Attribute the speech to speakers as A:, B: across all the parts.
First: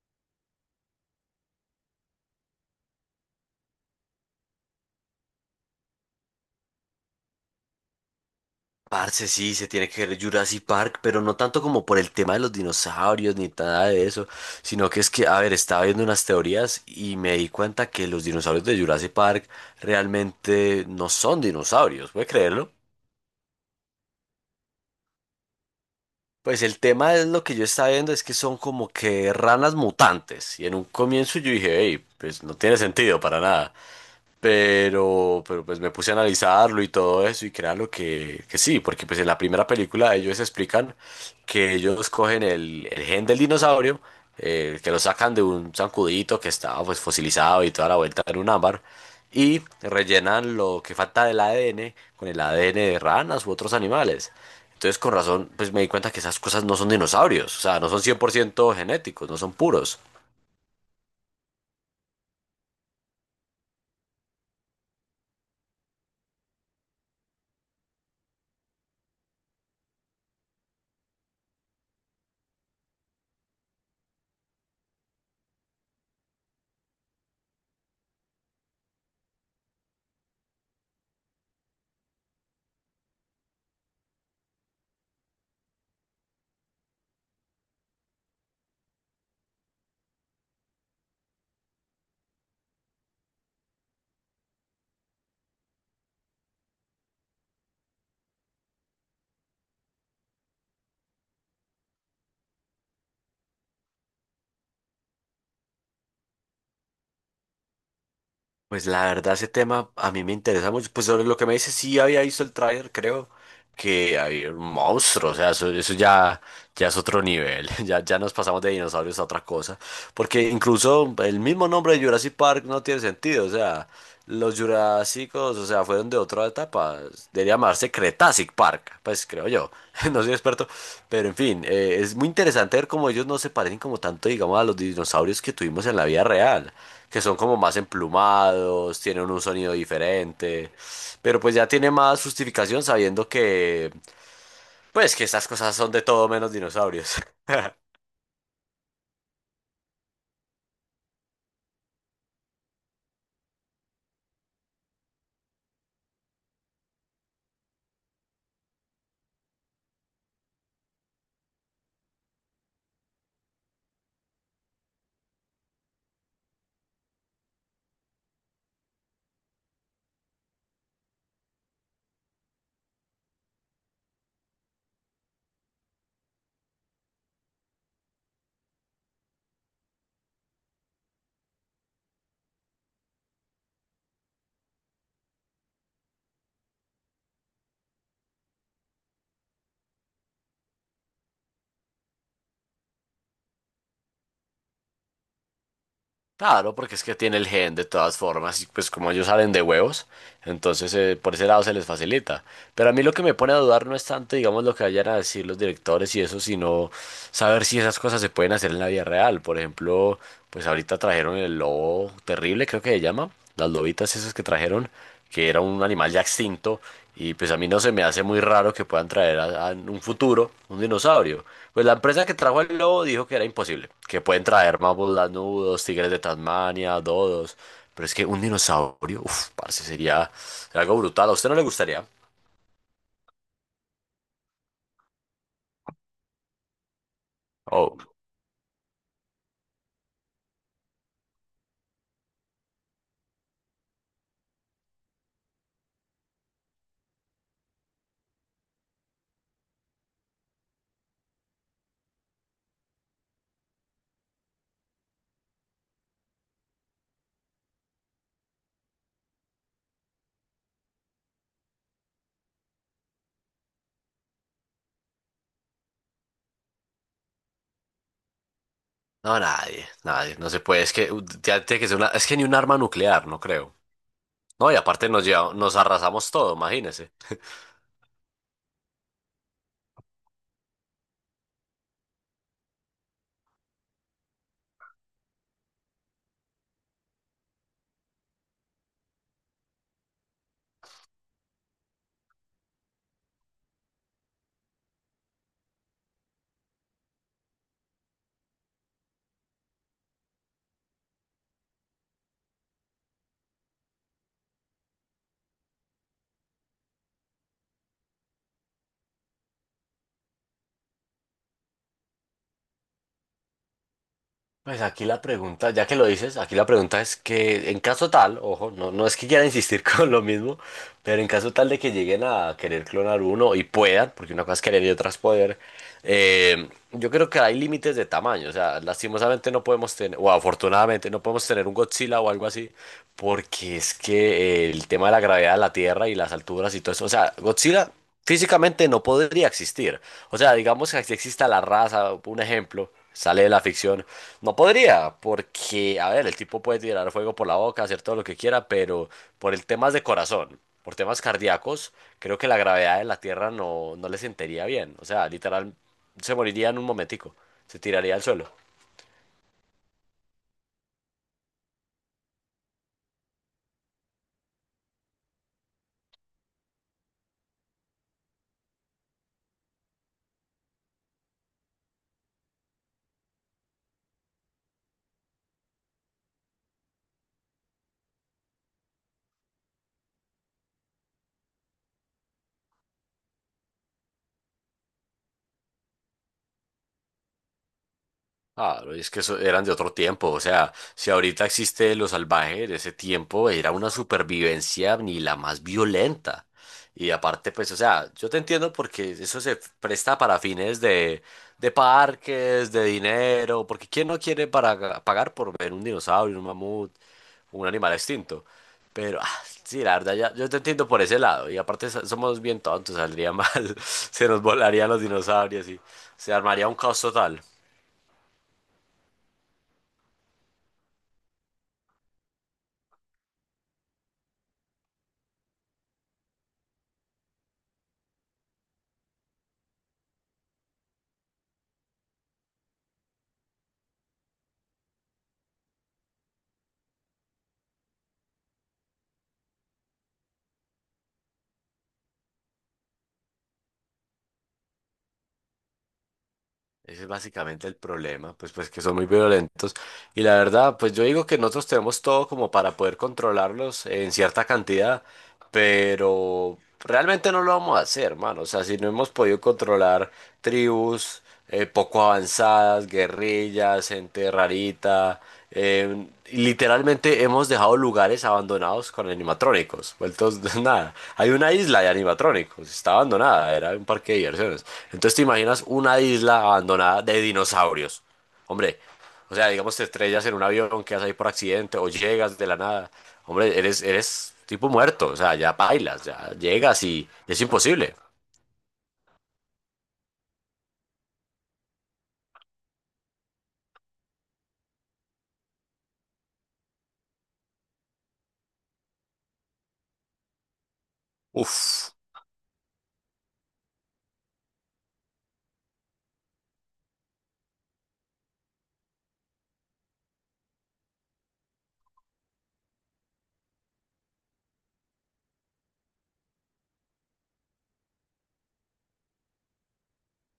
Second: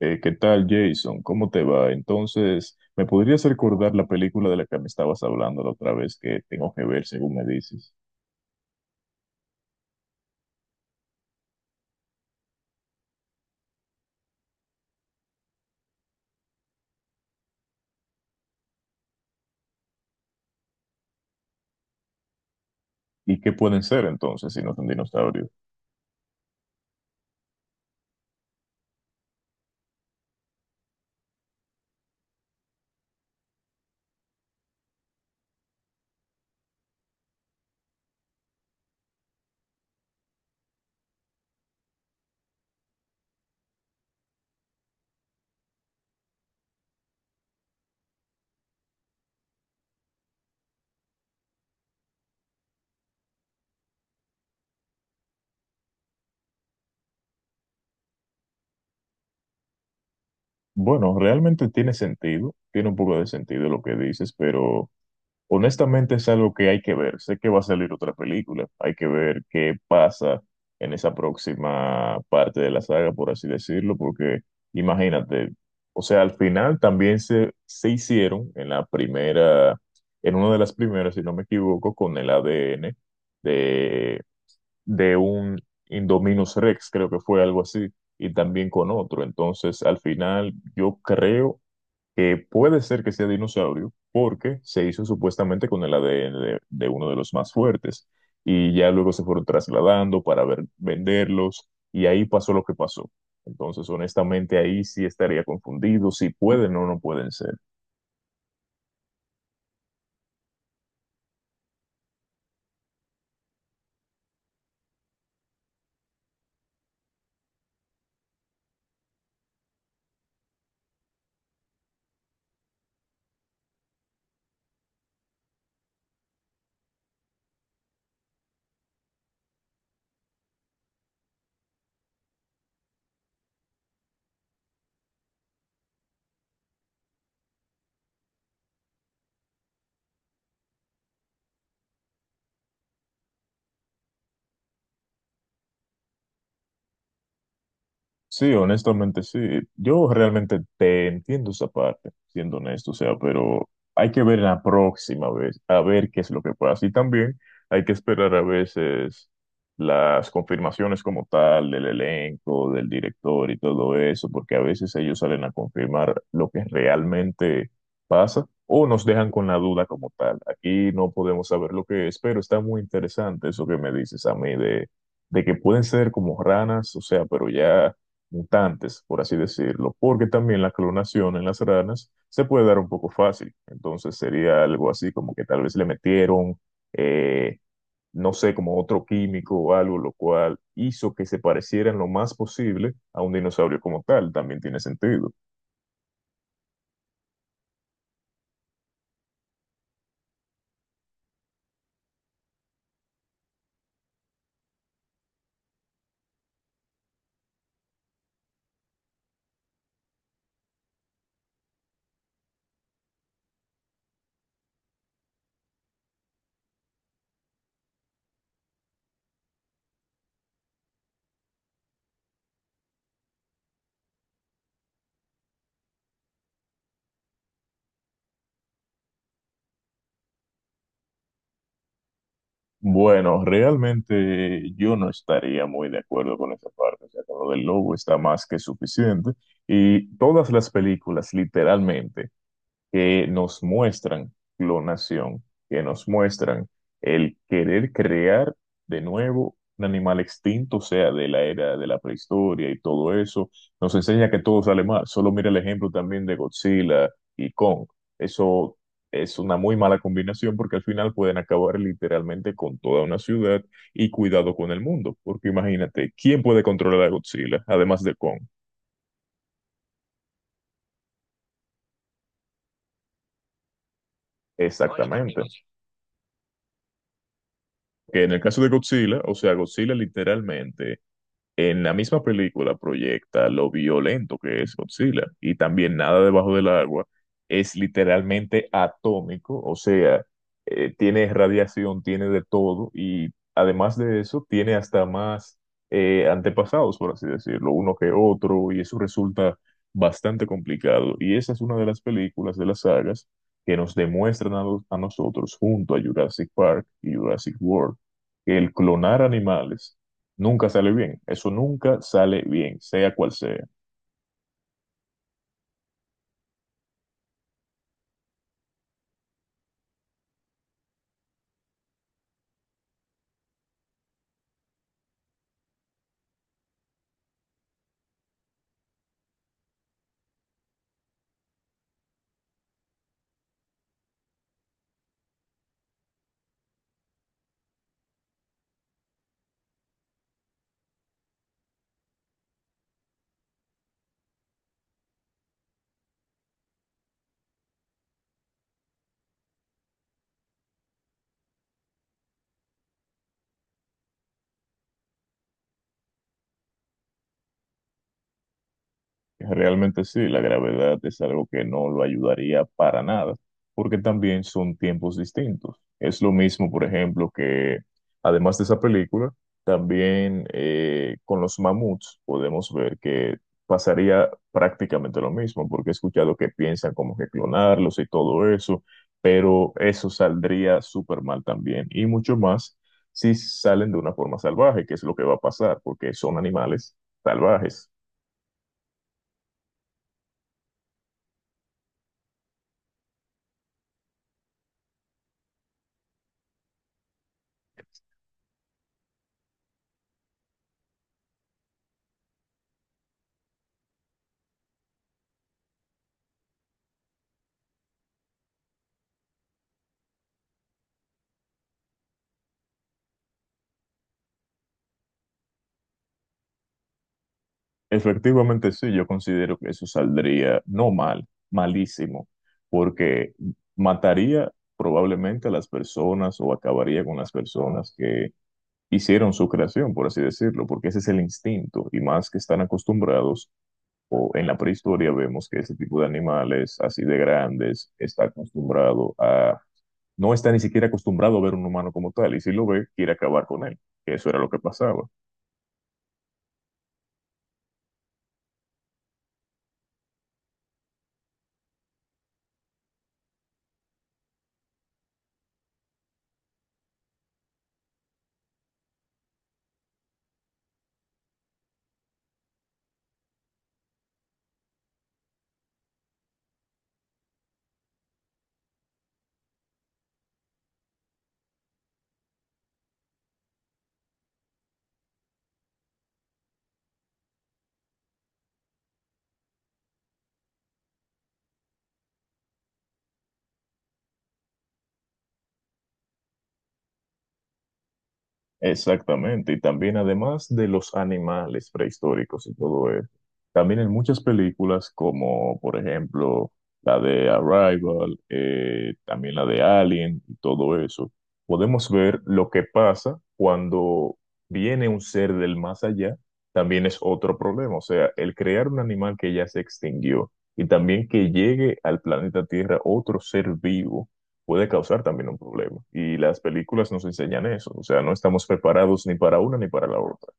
A: ¿Qué tal, Jason? ¿Cómo te va? Entonces, ¿me podrías recordar la película de la que me estabas hablando la otra vez que tengo que ver, según me dices?
B: Parce, sí, se tiene que ver Jurassic Park, pero no tanto como por el tema de los dinosaurios ni nada de eso, sino que es que, a ver, estaba viendo unas teorías y me di cuenta que los dinosaurios de Jurassic Park realmente no son dinosaurios, ¿puede creerlo?
A: ¿Y qué pueden ser entonces si no son dinosaurios?
B: Pues el tema es lo que yo estaba viendo es que son como que ranas mutantes y en un comienzo yo dije, hey, pues no tiene sentido para nada. Pero pues me puse a analizarlo y todo eso y créalo que sí, porque pues en la primera película ellos explican que ellos cogen el gen del dinosaurio, que lo sacan de un zancudito que estaba pues fosilizado y toda la vuelta en un ámbar, y rellenan lo que falta del ADN con el ADN de ranas u otros animales. Entonces con razón pues me di cuenta que esas cosas no son dinosaurios, o sea, no son 100% genéticos, no son puros.
A: Bueno, realmente tiene sentido, tiene un poco de sentido lo que dices, pero honestamente es algo que hay que ver. Sé que va a salir otra película. Hay que ver qué pasa en esa próxima parte de la saga, por así decirlo, porque imagínate, o sea, al final también se hicieron en la primera, en una de las primeras, si no me equivoco, con el ADN de, de un Indominus Rex, creo que fue algo así, y también con otro. Entonces, al final, yo creo que puede ser que sea dinosaurio porque se hizo supuestamente con el ADN de uno de los más fuertes y ya luego se fueron trasladando para venderlos y ahí pasó lo que pasó. Entonces, honestamente, ahí sí estaría confundido si pueden o no pueden ser.
B: Pues la verdad ese tema a mí me interesa mucho. Pues sobre lo que me dice, sí había visto el tráiler, creo que había un monstruo, o sea, eso ya, ya es otro nivel, ya, ya nos pasamos de dinosaurios a otra cosa, porque incluso el mismo nombre de Jurassic Park no tiene sentido, o sea, los Jurásicos, o sea, fueron de otra etapa, debería llamarse Cretacic Park, pues creo yo, no soy experto, pero en fin, es muy interesante ver cómo ellos no se parecen como tanto, digamos, a los dinosaurios que tuvimos en la vida real que son como más emplumados, tienen un sonido diferente, pero pues ya tiene más justificación sabiendo que, pues que estas cosas son de todo menos dinosaurios.
A: Sí, honestamente sí. Yo realmente te entiendo esa parte, siendo honesto, o sea, pero hay que ver la próxima vez, a ver qué es lo que pasa. Y también hay que esperar a veces las confirmaciones como tal del elenco, del director y todo eso, porque a veces ellos salen a confirmar lo que realmente pasa o nos dejan con la duda como tal. Aquí no podemos saber lo que es, pero está muy interesante eso que me dices a mí de que pueden ser como ranas, o sea, pero ya mutantes, por así decirlo, porque también la clonación en las ranas se puede dar un poco fácil. Entonces sería algo así como que tal vez le metieron, eh, no sé, como otro químico o algo, lo cual hizo que se parecieran lo más posible a un dinosaurio como tal. También tiene sentido.
B: Claro, porque es que tiene el gen de todas formas y pues como ellos salen de huevos, entonces por ese lado se les facilita. Pero a mí lo que me pone a dudar no es tanto, digamos, lo que vayan a decir los directores y eso, sino saber si esas cosas se pueden hacer en la vida real. Por ejemplo, pues ahorita trajeron el lobo terrible, creo que se llama, las lobitas esas que trajeron que era un animal ya extinto, y pues a mí no se me hace muy raro que puedan traer en un futuro un dinosaurio. Pues la empresa que trajo el lobo dijo que era imposible, que pueden traer mamuts lanudos, tigres de Tasmania, dodos, pero es que un dinosaurio, uff, parce, sería algo brutal. ¿A usted no le gustaría?
A: Bueno, realmente yo no estaría muy de acuerdo con esa parte. O sea, con lo del lobo
B: Oh,
A: está más que suficiente. Y todas las películas, literalmente que nos muestran clonación, que nos muestran el querer crear de nuevo un animal extinto, o sea, de la era de la prehistoria y todo eso, nos enseña que todo sale mal. Solo mira el ejemplo también de Godzilla y Kong. Eso es una muy mala combinación porque al final pueden acabar literalmente con toda una ciudad y cuidado con el mundo, porque imagínate, ¿quién puede controlar a Godzilla además de Kong?
B: no, nadie, nadie, no se puede, es que ya tiene que ser una, es que ni un arma nuclear, no creo.
A: No, y también,
B: No, y aparte
A: exactamente.
B: nos arrasamos todo, imagínese.
A: Que en el caso de Godzilla, o sea, Godzilla literalmente en la misma película proyecta lo violento que es Godzilla y también nada debajo del agua es literalmente atómico, o sea, tiene radiación, tiene de todo y además de eso tiene hasta más antepasados, por así decirlo, uno que otro y eso resulta bastante complicado y esa es una de las películas de las sagas que nos demuestran a, a nosotros junto a Jurassic Park y Jurassic World que el clonar animales nunca sale bien, eso nunca sale bien, sea cual sea.
B: Pues aquí la pregunta, ya que lo dices, aquí la pregunta es que en caso tal, ojo, no, no es que quiera insistir con lo mismo, pero en caso tal de que lleguen a querer clonar uno y puedan, porque una cosa es querer y otra es poder, yo creo que hay límites de tamaño, o sea, lastimosamente no podemos tener, o afortunadamente no podemos tener un Godzilla o algo así, porque es que el tema de la gravedad de la Tierra y las alturas y todo eso, o sea, Godzilla físicamente no podría existir. O sea, digamos que si exista la raza, un ejemplo, sale de la ficción. No podría, porque, a ver, el tipo puede tirar fuego por la boca, hacer todo lo que quiera, pero por el temas de corazón, por temas cardíacos, creo que la gravedad de la Tierra no, no le sentiría bien. O sea, literal, se moriría en un momentico, se tiraría al suelo.
A: Realmente sí, la gravedad es algo que no lo ayudaría para nada, porque también son tiempos distintos. Es lo mismo, por ejemplo, que además de esa película, también con los mamuts podemos ver que pasaría prácticamente lo mismo, porque he escuchado que piensan como que clonarlos y todo eso, pero eso saldría súper mal también, y mucho más si salen de una forma salvaje, que es lo que va a pasar, porque son animales salvajes.
B: Claro, y es que eso eran de otro tiempo, o sea, si ahorita existe lo salvaje de ese tiempo, era una supervivencia ni la más violenta. Y aparte, pues, o sea, yo te entiendo porque eso se presta para fines de parques, de dinero, porque ¿quién no quiere para, pagar por ver un dinosaurio, un mamut, un animal extinto? Pero, ah, sí, la verdad, ya, yo te entiendo por ese lado. Y aparte somos bien tontos, saldría mal, se nos volarían los dinosaurios y se armaría un caos total.
A: Efectivamente, sí, yo considero que eso saldría no mal, malísimo, porque mataría probablemente a las personas o acabaría con las personas que hicieron su creación, por así decirlo, porque ese es el instinto y más que están acostumbrados, o en la prehistoria vemos que ese tipo de animales así de grandes está acostumbrado a, no está ni siquiera acostumbrado a ver un humano como tal y si lo ve, quiere acabar con él, que eso era lo que pasaba.
B: Ese es básicamente el problema, pues que son muy violentos. Y la verdad, pues yo digo que nosotros tenemos todo como para poder controlarlos en cierta cantidad, pero realmente no lo vamos a hacer, hermano. O sea, si no hemos podido controlar tribus poco avanzadas, guerrillas, gente rarita, literalmente hemos dejado lugares abandonados con animatrónicos, vueltos de nada. Hay una isla de animatrónicos, está abandonada, era un parque de diversiones. Entonces te imaginas una isla abandonada de dinosaurios. Hombre, o sea, digamos te estrellas en un avión, quedas ahí por accidente o llegas de la nada. Hombre, eres tipo muerto, o sea, ya bailas, ya llegas y es imposible.
A: Exactamente, y también además de los animales prehistóricos y todo eso, también en muchas películas como por ejemplo la de Arrival, también la de Alien y todo eso, podemos
B: Uf.
A: ver lo que pasa cuando viene un ser del más allá, también es otro problema, o sea, el crear un animal que ya se extinguió y también que llegue al planeta Tierra otro ser vivo puede causar también un problema. Y las películas nos enseñan eso, o sea, no estamos preparados ni para una ni para la otra.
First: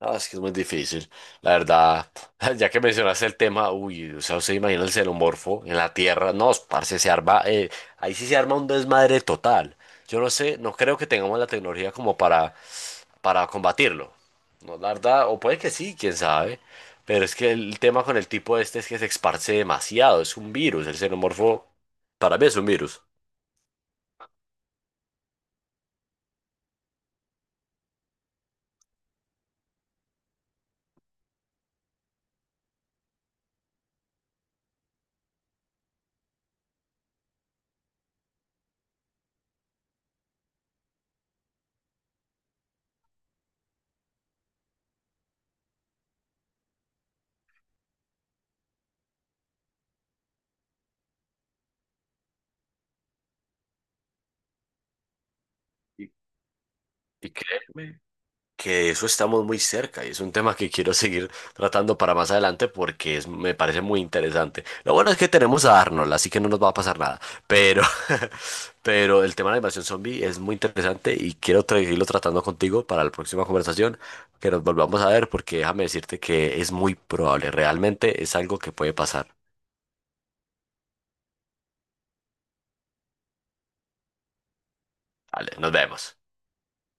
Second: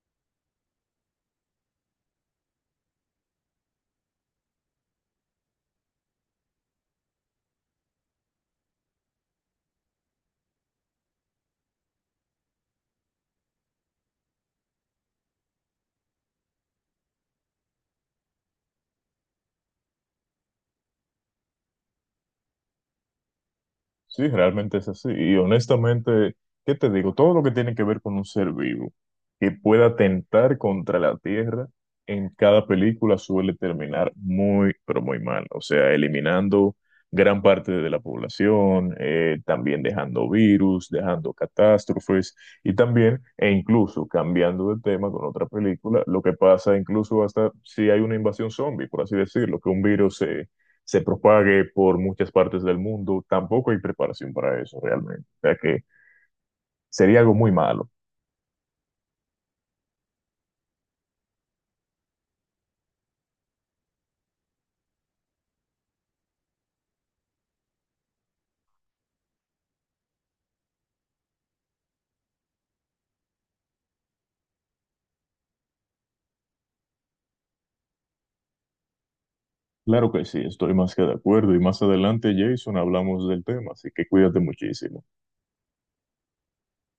B: No, es que es muy difícil, la verdad. Ya que mencionaste el tema, uy, o sea, usted imagina el xenomorfo en la Tierra. No, parce, se arma, ahí sí se arma un desmadre total. Yo no sé, no creo que tengamos la tecnología como para combatirlo. No, la verdad, o puede que sí, quién sabe. Pero es que el tema con el tipo este es que se esparce demasiado, es un virus. El xenomorfo, para mí es un virus.
A: Sí, realmente es así. Y honestamente, ¿qué te digo? Todo lo que tiene que ver con un ser vivo que pueda atentar contra la Tierra en cada película suele terminar muy, pero muy mal. O sea, eliminando gran parte de la población, también dejando virus, dejando catástrofes y también, e incluso cambiando de tema con otra película, lo que pasa incluso hasta si hay una invasión zombie, por así decirlo, que un virus se propague por muchas partes del mundo, tampoco hay preparación para eso realmente. O sea que
B: Y,
A: sería
B: ¿Y
A: algo
B: qué?
A: muy malo.
B: Que eso estamos muy cerca y es un tema que quiero seguir tratando para más adelante porque me parece muy interesante. Lo bueno es que tenemos a Arnold, así que no nos va a pasar nada, pero, pero el tema de la invasión zombie es muy interesante y quiero seguirlo tratando contigo para la próxima conversación, que nos volvamos a ver porque déjame decirte que es muy probable, realmente es algo que puede pasar.
A: Claro que sí, estoy más que de acuerdo y más adelante, Jason, hablamos del tema, así que cuídate muchísimo.
B: Vale, nos vemos.